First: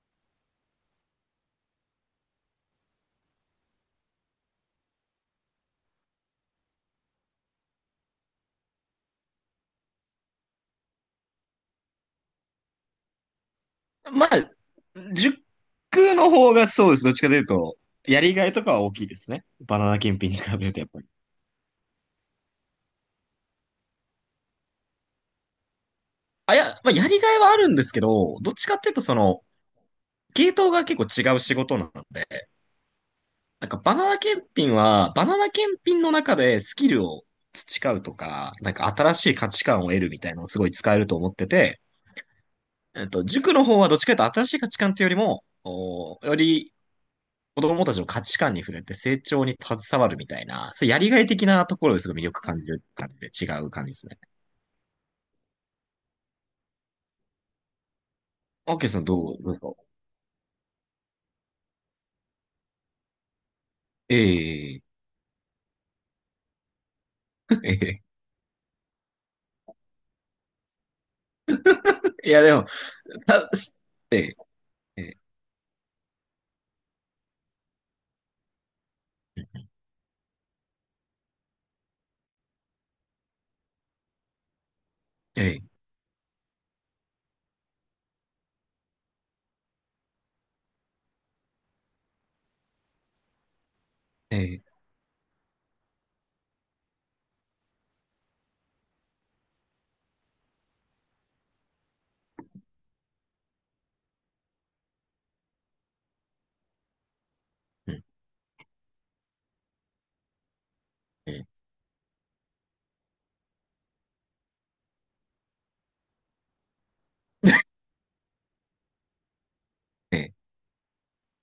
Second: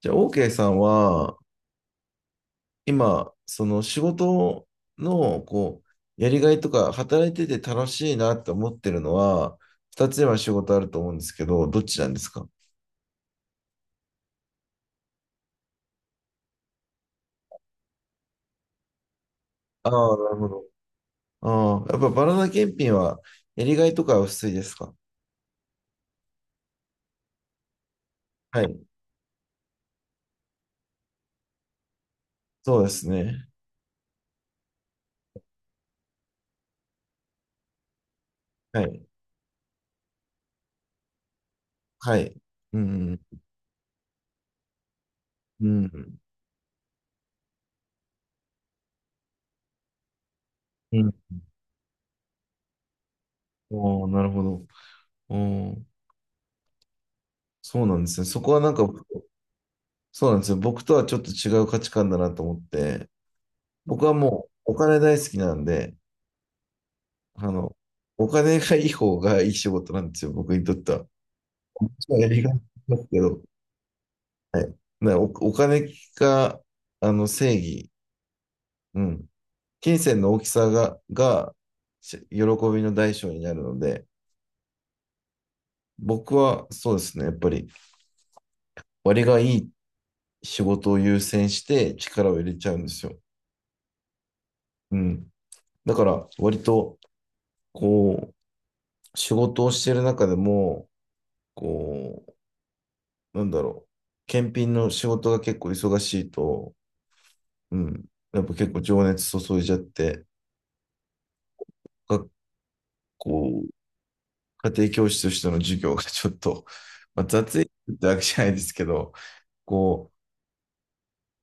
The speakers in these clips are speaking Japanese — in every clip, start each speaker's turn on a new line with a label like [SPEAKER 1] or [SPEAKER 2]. [SPEAKER 1] じゃあ、OK さんは、今、その仕事の、やりがいとか、働いてて楽しいなって思ってるのは、二つ今仕事あると思うんですけど、どっちなんですか？
[SPEAKER 2] まあ、塾の方がそうです。どっちかというと、やりがいとかは大きいですね。バ
[SPEAKER 1] あ
[SPEAKER 2] ナナ
[SPEAKER 1] あー、
[SPEAKER 2] 検
[SPEAKER 1] なる
[SPEAKER 2] 品に
[SPEAKER 1] ほ
[SPEAKER 2] 比
[SPEAKER 1] ど。
[SPEAKER 2] べるとやっぱり。
[SPEAKER 1] ああ、やっぱバナナ検品は、やりがいとかは薄いですか？
[SPEAKER 2] あ、いや、まあ、やりがいはあるんですけど、どっ
[SPEAKER 1] は
[SPEAKER 2] ちかっ
[SPEAKER 1] い。
[SPEAKER 2] ていうとその、系統が結構違う仕事なので、
[SPEAKER 1] そうですね。
[SPEAKER 2] なんかバナナ検品は、バナナ検品の中でスキルを培うとか、なん
[SPEAKER 1] は
[SPEAKER 2] か
[SPEAKER 1] い。
[SPEAKER 2] 新しい価値観を得るみたいなのをすごい使えると思ってて、
[SPEAKER 1] はい。うん。
[SPEAKER 2] 塾の方はどっちかというと新しい価値観っていうよりも、
[SPEAKER 1] うん。
[SPEAKER 2] より子供たちの価値観に触れて成長に携わるみたいな、そういう
[SPEAKER 1] う
[SPEAKER 2] やり
[SPEAKER 1] ん。
[SPEAKER 2] がい的なところですごい魅力感じる感じで違う感じで
[SPEAKER 1] お
[SPEAKER 2] す
[SPEAKER 1] お、
[SPEAKER 2] ね。
[SPEAKER 1] なるほど。おお、そうなんですね。そこはな
[SPEAKER 2] オ
[SPEAKER 1] ん
[SPEAKER 2] ー
[SPEAKER 1] か、
[SPEAKER 2] ケーさんどうですか？
[SPEAKER 1] そうなんですよ。僕とはちょっと違う価値観だなと思って、僕はもうお
[SPEAKER 2] ええ
[SPEAKER 1] 金大好きなんで、あの、
[SPEAKER 2] ー。ええ
[SPEAKER 1] お金がいい方がいい仕事なんですよ、僕にとっては。こっちはや
[SPEAKER 2] ー。い
[SPEAKER 1] り
[SPEAKER 2] や
[SPEAKER 1] が
[SPEAKER 2] で
[SPEAKER 1] い
[SPEAKER 2] も、
[SPEAKER 1] ますけど、
[SPEAKER 2] たえ
[SPEAKER 1] はい。
[SPEAKER 2] ええ
[SPEAKER 1] だお、お金が、正義、うん。金銭の大きさが、が、し喜びの代償になるので、
[SPEAKER 2] えええ
[SPEAKER 1] 僕はそうですね、やっぱり割がいい仕事を優先して力を入れちゃうんですよ。
[SPEAKER 2] ええ。
[SPEAKER 1] うん。だから割と、こ仕事をしている中でも、こなんだろう、検品の仕事が結構忙しいと、う
[SPEAKER 2] う
[SPEAKER 1] ん、
[SPEAKER 2] ん。
[SPEAKER 1] やっぱ結構情熱注いじゃって、
[SPEAKER 2] ええ
[SPEAKER 1] 学校、家庭教師としての授業が ちょっと、まあ、雑いってわけじゃないですけど、こ
[SPEAKER 2] ええ。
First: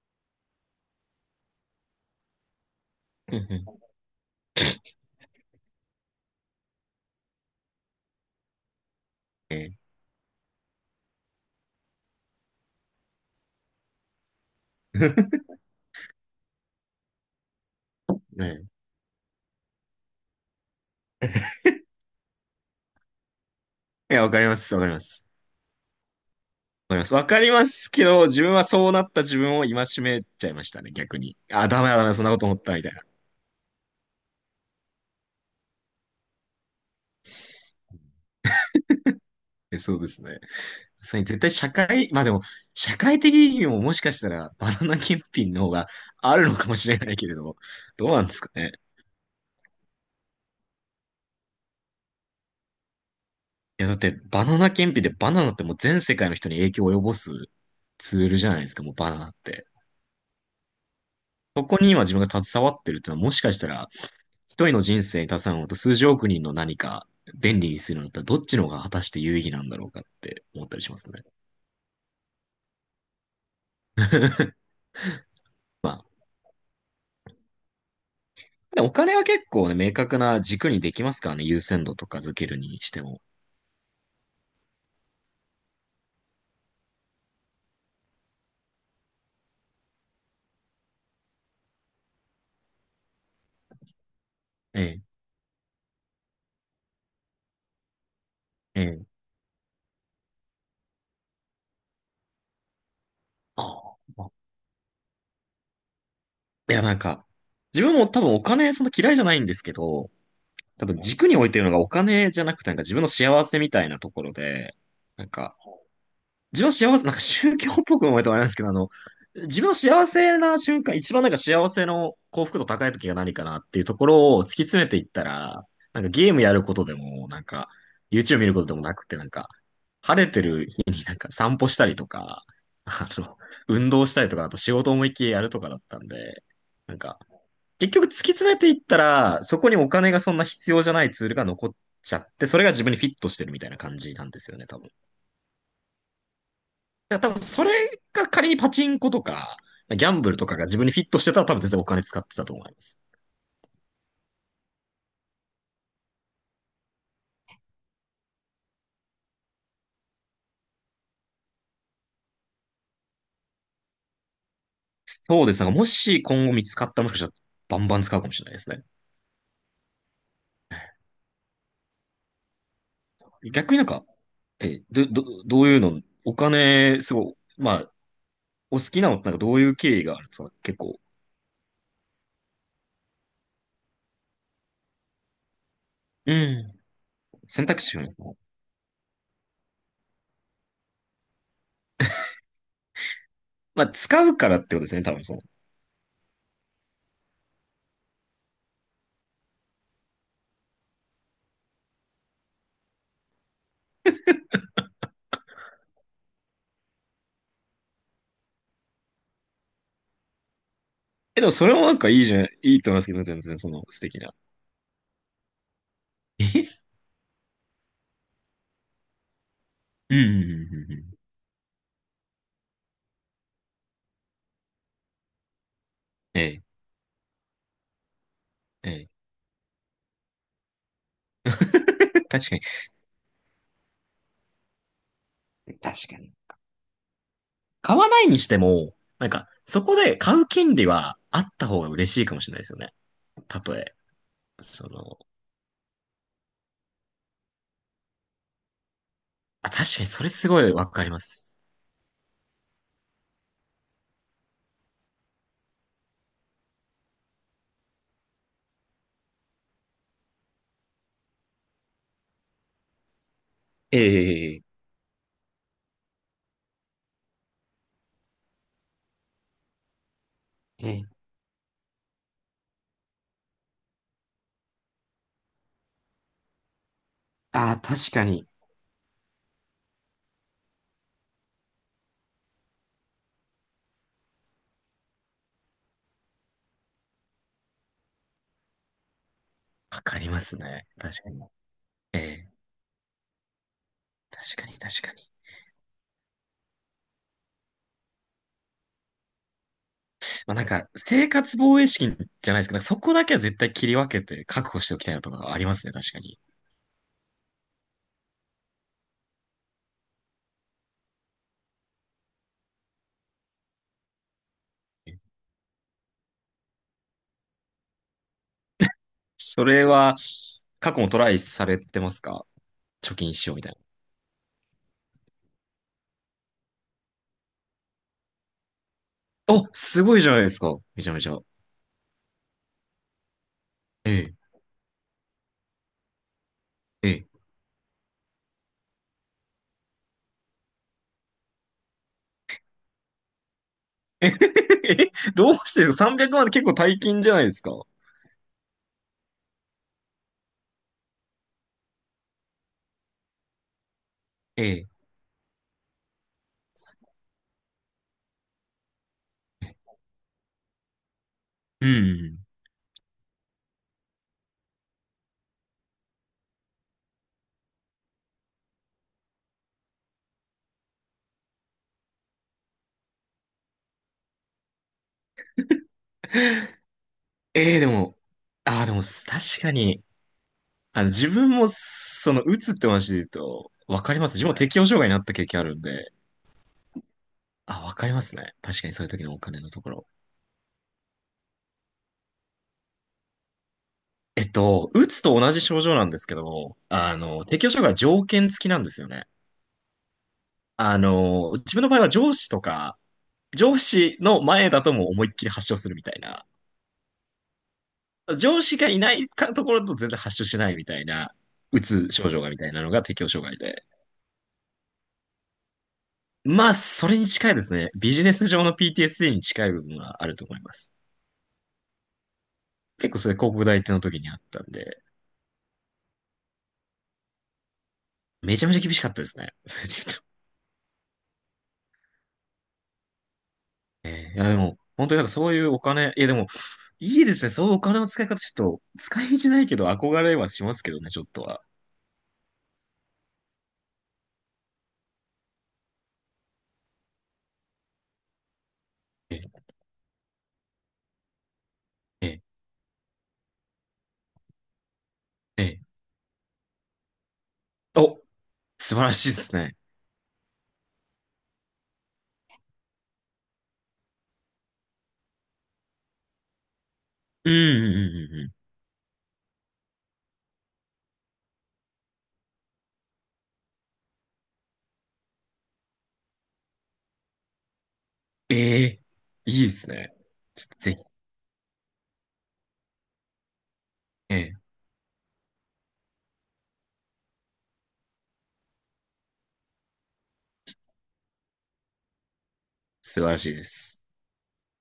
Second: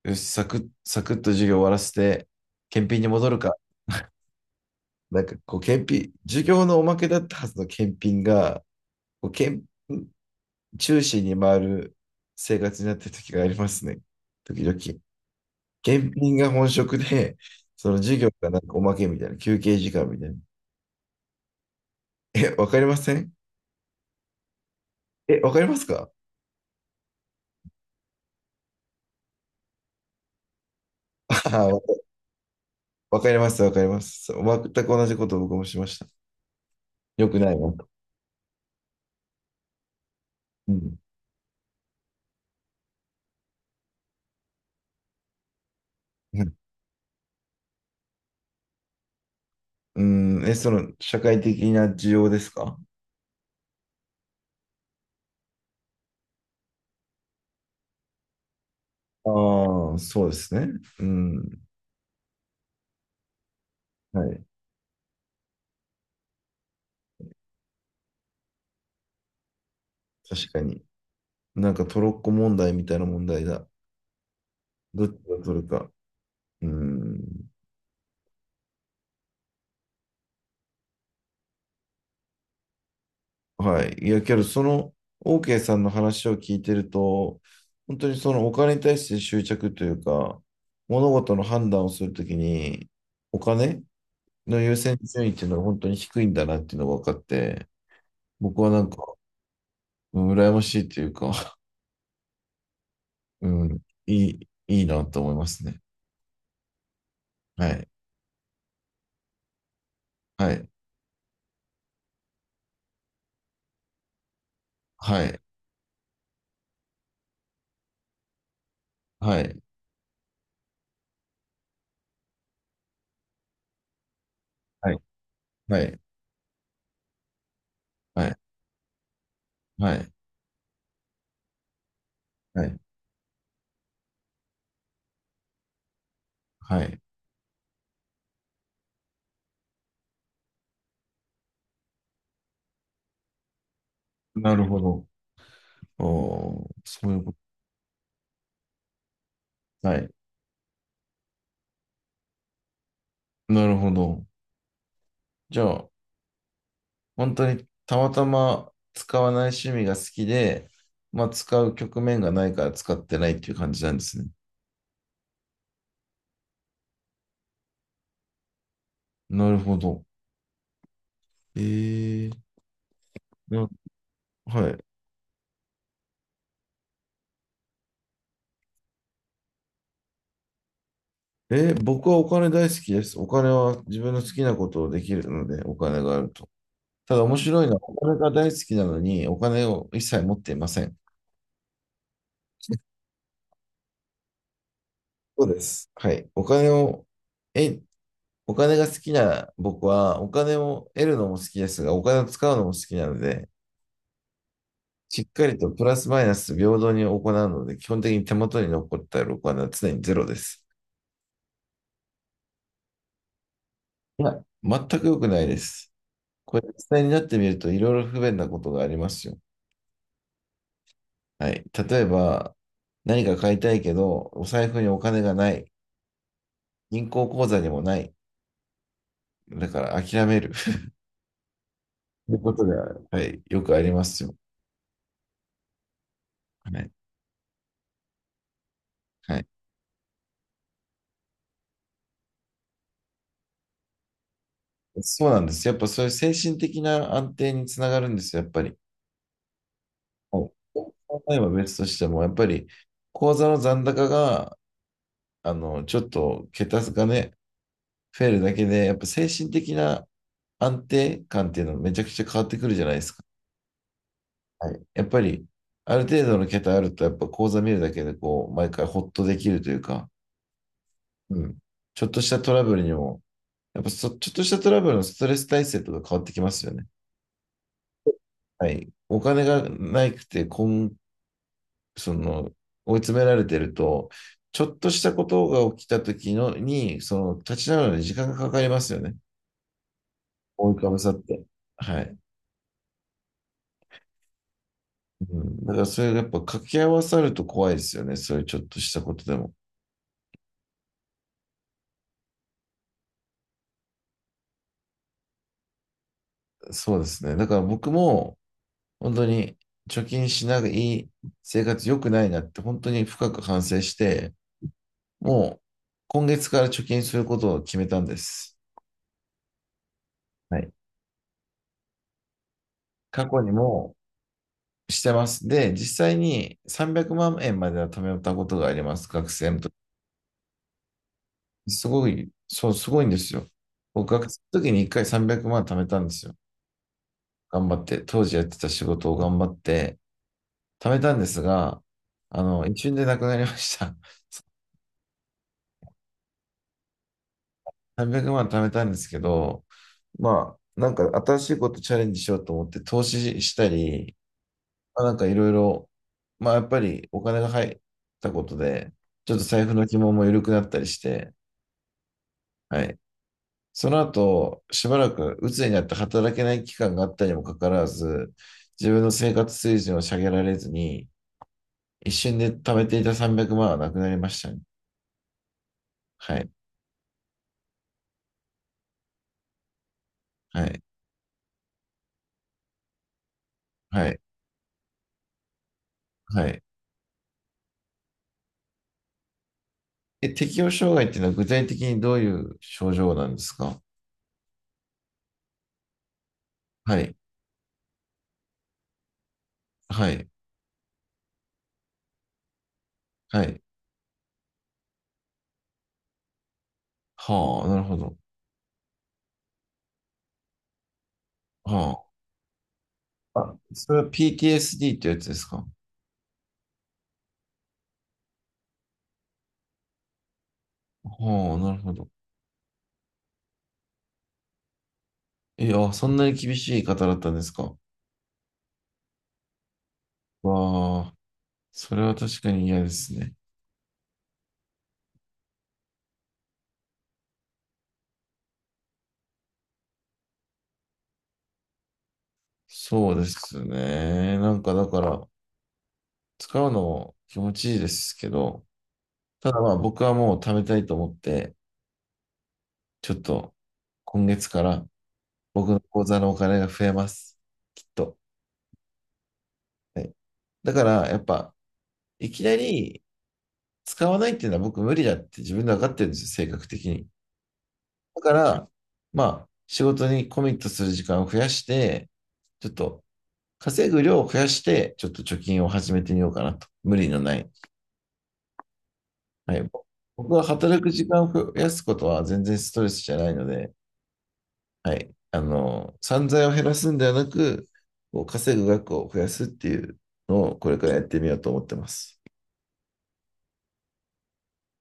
[SPEAKER 1] よし、サクッ、サクッと授業終わらせて、検品に戻
[SPEAKER 2] うん、
[SPEAKER 1] る
[SPEAKER 2] う
[SPEAKER 1] か、
[SPEAKER 2] ん。
[SPEAKER 1] なんかこう、検品、授業のおまけだったはずの検品が、こう
[SPEAKER 2] え
[SPEAKER 1] 検
[SPEAKER 2] ええ。
[SPEAKER 1] 品中心に回る生活になってる時がありますね、時々。検品が本職で、その授業がなんか
[SPEAKER 2] え。
[SPEAKER 1] おまけみたいな、休憩時間みたいな。え、わかりません？
[SPEAKER 2] いや、わかります、わかります。
[SPEAKER 1] え、わかりますか？
[SPEAKER 2] わかります。わかりますけど、自分はそうなった自分を戒めちゃいましたね、逆に。
[SPEAKER 1] あ
[SPEAKER 2] あ、
[SPEAKER 1] わ
[SPEAKER 2] ダメだ、ダメだ、そんなこと思った、みたいな。
[SPEAKER 1] わかります、わかります。全く同じことを僕もしました。よくないなと。
[SPEAKER 2] え、そうですね。
[SPEAKER 1] うん。
[SPEAKER 2] そう絶対社会、まあでも、社会的意義ももしかしたらバナナ検品の方があ
[SPEAKER 1] う
[SPEAKER 2] るの
[SPEAKER 1] ん、
[SPEAKER 2] かもしれないけれども、どうなんですかね。
[SPEAKER 1] うんえ、その、社会的な需要ですか？
[SPEAKER 2] いや、だってバナナ検品でバナナってもう全世界の人に影響を及ぼすツールじゃないですか、もうバナ
[SPEAKER 1] あ
[SPEAKER 2] ナ
[SPEAKER 1] あ
[SPEAKER 2] って。
[SPEAKER 1] ー、そうですね。うん。
[SPEAKER 2] そこに今自分が携わってるってのはもしかしたら
[SPEAKER 1] はい。
[SPEAKER 2] 一人の人生に携わるのと数十億人の何か便利にするのだったらどっちの方が果たして有意義なんだろうかって
[SPEAKER 1] 確か
[SPEAKER 2] 思ったり
[SPEAKER 1] に。
[SPEAKER 2] しますね。
[SPEAKER 1] なんかトロッコ問題みたいな問題だ。どっちが取るか。
[SPEAKER 2] まあ、
[SPEAKER 1] うん。
[SPEAKER 2] でお金は結構ね、明確な軸にできますからね、優先度とか付けるにしても。
[SPEAKER 1] はい。いや、けど、その、OK さんの話を聞いてると、本当にそのお金に対して執着というか、物事の判断をするときに、お金の優先
[SPEAKER 2] ええ。
[SPEAKER 1] 順位っていうのは本当に低いんだなっていうのが分かって、僕はなんか、
[SPEAKER 2] ええ。
[SPEAKER 1] うん羨ましいというか、うん、
[SPEAKER 2] あ
[SPEAKER 1] い
[SPEAKER 2] あ。
[SPEAKER 1] い、いいなと思いますね。
[SPEAKER 2] いや、なんか、
[SPEAKER 1] は
[SPEAKER 2] 自
[SPEAKER 1] い。
[SPEAKER 2] 分も多分お金、その嫌いじゃないんですけど、
[SPEAKER 1] はい。
[SPEAKER 2] 多分軸に置いてるのがお金じゃなくて、なんか自分の幸せみたいなところで、
[SPEAKER 1] は
[SPEAKER 2] なん
[SPEAKER 1] い。
[SPEAKER 2] か、自分は幸せ、なんか宗教っぽく思えたらあれなんですけど、あの、
[SPEAKER 1] はい。
[SPEAKER 2] 自分は幸せな瞬間、一番なんか幸せの幸福度高い時が何かなっていうところを突き詰め
[SPEAKER 1] はい。
[SPEAKER 2] ていったら、
[SPEAKER 1] はい。
[SPEAKER 2] なんかゲームやることでも、なんか
[SPEAKER 1] はい。
[SPEAKER 2] YouTube 見ることでもなくて、なんか
[SPEAKER 1] はい。
[SPEAKER 2] 晴れてる日になんか散歩したりとか、
[SPEAKER 1] はい。
[SPEAKER 2] あの、運動したりとか、あと仕事思いっきりやるとかだったんで、
[SPEAKER 1] は
[SPEAKER 2] なん
[SPEAKER 1] い
[SPEAKER 2] か結局突き詰めていったら、そこにお金がそんな必要じゃないツールが残っちゃって、それが自分にフィットしてるみたいな感じなんです
[SPEAKER 1] な
[SPEAKER 2] よ
[SPEAKER 1] る
[SPEAKER 2] ね、多
[SPEAKER 1] ほ
[SPEAKER 2] 分。
[SPEAKER 1] ど。おー、そうい
[SPEAKER 2] や、
[SPEAKER 1] う
[SPEAKER 2] 多
[SPEAKER 1] こ
[SPEAKER 2] 分それが仮にパチンコとか、
[SPEAKER 1] と。は
[SPEAKER 2] ギ
[SPEAKER 1] い。
[SPEAKER 2] ャンブルとかが自分にフィットしてたら多分全然お金使ってたと思います。
[SPEAKER 1] なるほど。じゃあ、本当にたまたま使わない趣味が好きで、まあ使う局面がないから使ってないっていう感じなんですね。
[SPEAKER 2] そうですね。もし今後見つかったらもしかしたらバンバン使うかもしれないですね。
[SPEAKER 1] なるほど。えー、な
[SPEAKER 2] 逆になんか、
[SPEAKER 1] は
[SPEAKER 2] え、
[SPEAKER 1] い。
[SPEAKER 2] ど、ど、どういうの、お金、すごい、まあ、お好きなのってなんかどういう経緯があるんですか結構？
[SPEAKER 1] え、僕はお金大好きです。お金は自分の好きなことをできるので、お金がある
[SPEAKER 2] う
[SPEAKER 1] と。
[SPEAKER 2] ん。
[SPEAKER 1] ただ面白
[SPEAKER 2] 選
[SPEAKER 1] いのは、
[SPEAKER 2] 択
[SPEAKER 1] お
[SPEAKER 2] 肢がね。
[SPEAKER 1] 金が大好きなのに、お金を一切持っていません。
[SPEAKER 2] まあ、使うからってことですね、多分その。
[SPEAKER 1] そうです。はい。お金を、え、お金が好きな僕は、お金を得るのも好きですが、お金を使うのも好きなので、しっかりとプラスマイナス平等に行うので、基本的に手元に残った録金は常にゼロです。
[SPEAKER 2] え、でもそれもなんかいいじゃん、いいと思いますけどね、全然その素敵
[SPEAKER 1] い
[SPEAKER 2] な。
[SPEAKER 1] や、全く良くないです。これ、実
[SPEAKER 2] え。
[SPEAKER 1] 際になってみると、いろいろ不便なことがありますよ。
[SPEAKER 2] うん、うん、うん、うん、うん。
[SPEAKER 1] はい。例えば、何か買いたいけど、お財布にお金がない。
[SPEAKER 2] ええ、
[SPEAKER 1] 銀行口座にもない。
[SPEAKER 2] え
[SPEAKER 1] だから諦める。
[SPEAKER 2] え。
[SPEAKER 1] という
[SPEAKER 2] 確
[SPEAKER 1] こ
[SPEAKER 2] かに。
[SPEAKER 1] とで、はい、よくありますよ。
[SPEAKER 2] 確かに。
[SPEAKER 1] はい。
[SPEAKER 2] 買わないにしても、なん
[SPEAKER 1] はい。
[SPEAKER 2] か、そこで買う権利はあった方が嬉しいかもしれないですよね。たとえ。その、
[SPEAKER 1] そうなんです。やっぱそういう精神的な安定につながるんですよ、やっぱり。
[SPEAKER 2] あ、確かにそれ
[SPEAKER 1] は
[SPEAKER 2] す
[SPEAKER 1] い。
[SPEAKER 2] ごいわかりま
[SPEAKER 1] 例えば
[SPEAKER 2] す。
[SPEAKER 1] 別としても、やっぱり口座の残高が、ちょっと桁がね、増えるだけで、やっぱ精神的な安定感っていうのめちゃくちゃ変わってくるじゃないですか。
[SPEAKER 2] え
[SPEAKER 1] は
[SPEAKER 2] え。
[SPEAKER 1] い。やっぱり、ある程度の桁あると、やっぱ口座見るだけで、こう、毎回ほっとできるというか、
[SPEAKER 2] ええ。
[SPEAKER 1] うん。ちょっとしたトラブルにも、やっぱそ、ちょっとしたトラブルのストレス耐性とか変わってきますよね。
[SPEAKER 2] ああ、確かに。
[SPEAKER 1] はい。お金がないくて、こん、その、追い詰められてると、ちょっとしたことが起きた時のに、その、立ち直るのに時間がかかりますよね。
[SPEAKER 2] わかります
[SPEAKER 1] 覆い
[SPEAKER 2] ね。
[SPEAKER 1] かぶさっ
[SPEAKER 2] 確かに。
[SPEAKER 1] て。はい。
[SPEAKER 2] ええ。確かに、確かに。
[SPEAKER 1] うん。だからそれがやっぱ掛け合わさると怖いですよね。そういうちょっとしたことでも。
[SPEAKER 2] まあ、なんか、生活防衛資金じゃないですけど、そこだけは絶対切り分けて確保しておきたいなとかありますね、確かに。
[SPEAKER 1] そうですね。だから僕も、本当に貯金しない生活良くないなって本当に深く反省して、もう今月から貯金することを決めたんです。
[SPEAKER 2] それは、
[SPEAKER 1] はい。
[SPEAKER 2] 過去もトライされてますか？貯
[SPEAKER 1] 過
[SPEAKER 2] 金
[SPEAKER 1] 去
[SPEAKER 2] し
[SPEAKER 1] に
[SPEAKER 2] ようみたい
[SPEAKER 1] もしてます。で、実際に300万円まんえんまでは貯めたことがあります、学生
[SPEAKER 2] な。
[SPEAKER 1] の
[SPEAKER 2] お、
[SPEAKER 1] 時。
[SPEAKER 2] すごいじゃないですか。めちゃめちゃ。
[SPEAKER 1] すごい、そう、すごいんですよ。僕、学
[SPEAKER 2] え
[SPEAKER 1] 生
[SPEAKER 2] え。
[SPEAKER 1] の時に1回300万貯めたんですよ。
[SPEAKER 2] ええ。
[SPEAKER 1] 頑張って、当時やってた仕事を頑張って貯めたんですが、一瞬でなくなりました。
[SPEAKER 2] え、どうしてですか ?300 万って結構大金じゃないですか？
[SPEAKER 1] 300万貯めたんですけど、まあ、なんか新しいことチャレンジしようと思って投資したり、
[SPEAKER 2] ええ。
[SPEAKER 1] まあ、なんかいろいろ、まあやっぱりお金が入ったことで、ちょっと財布の紐も緩くなったりして、
[SPEAKER 2] うん。
[SPEAKER 1] はい。その後、しばらく鬱になって働けない期間があったにもかかわらず、自分の生活水準を下げられずに、一瞬で貯めていた300万はなくなりましたね。はい、
[SPEAKER 2] ええ、でも、ああ、でも、確かに、
[SPEAKER 1] はい、
[SPEAKER 2] あの、自分も、その、打つって話で言うと、わ
[SPEAKER 1] は
[SPEAKER 2] か
[SPEAKER 1] い、
[SPEAKER 2] ります。自分も適応障害になった経験あるんで、
[SPEAKER 1] はい。
[SPEAKER 2] あ、わかりますね。確かにそういう時のお金のところ。
[SPEAKER 1] え、適応障害っていうのは具体的にどういう症状なんですか？
[SPEAKER 2] 打つと同じ症状なんですけど、
[SPEAKER 1] はい、
[SPEAKER 2] あの、適応障害は条件付きなんですよね。
[SPEAKER 1] はい、
[SPEAKER 2] あの、自分の場合は上司とか、
[SPEAKER 1] はい。
[SPEAKER 2] 上司の前だともう思いっきり発症するみたいな。
[SPEAKER 1] はあ、なるほど。
[SPEAKER 2] 上司がいないかところと全然発症しないみたいな、うつ
[SPEAKER 1] は
[SPEAKER 2] 症状がみたいなのが適応障
[SPEAKER 1] あ。
[SPEAKER 2] 害で。
[SPEAKER 1] それは PTSD ってやつですか？
[SPEAKER 2] まあ、それに近いですね。ビジネス上の PTSD に近い部分はあると思います。
[SPEAKER 1] はあ、なるほど。
[SPEAKER 2] 結構それ広告代理店の時にあったんで、
[SPEAKER 1] いや、そんなに厳しい方だったんですか？
[SPEAKER 2] めちゃめちゃ厳しかったですね。それで言うと。
[SPEAKER 1] わあ、それは確かに嫌ですね。
[SPEAKER 2] いや、でも、本当になんかそういうお金、いやでも、いいですね。そういうお金の使い方、ちょっと、使い道ないけど憧れはしますけどね、ちょっとは。
[SPEAKER 1] そうですね。なんかだから、使うの気持ちいいですけど、
[SPEAKER 2] え、
[SPEAKER 1] ただまあ僕はもう貯めたいと思って、
[SPEAKER 2] え、
[SPEAKER 1] ちょっと今月から僕の
[SPEAKER 2] え、
[SPEAKER 1] 口座のお金が増えます。きっと。
[SPEAKER 2] お、素晴らしいですね。
[SPEAKER 1] はい。だからやっぱ、いきなり使わないっていうのは僕無理だって自分で分かってるんですよ、性格的に。
[SPEAKER 2] うん、うん、
[SPEAKER 1] だか
[SPEAKER 2] うん、うん。うん。
[SPEAKER 1] ら、まあ仕事にコミットする時間を増やして、ちょっと稼ぐ量を増やして、ちょっと貯金を始めてみようかなと。無理のない。
[SPEAKER 2] ええ。
[SPEAKER 1] は
[SPEAKER 2] いい
[SPEAKER 1] い。
[SPEAKER 2] ですね。
[SPEAKER 1] 僕は
[SPEAKER 2] ちょっと
[SPEAKER 1] 働く
[SPEAKER 2] ぜ
[SPEAKER 1] 時
[SPEAKER 2] ひ。
[SPEAKER 1] 間を増やすことは全然ストレスじゃないので、
[SPEAKER 2] ええ、
[SPEAKER 1] はい。散財を減らすんではなく、こう稼ぐ額を増やすっていうのをこれからやってみようと思ってます。
[SPEAKER 2] 素晴らしいです。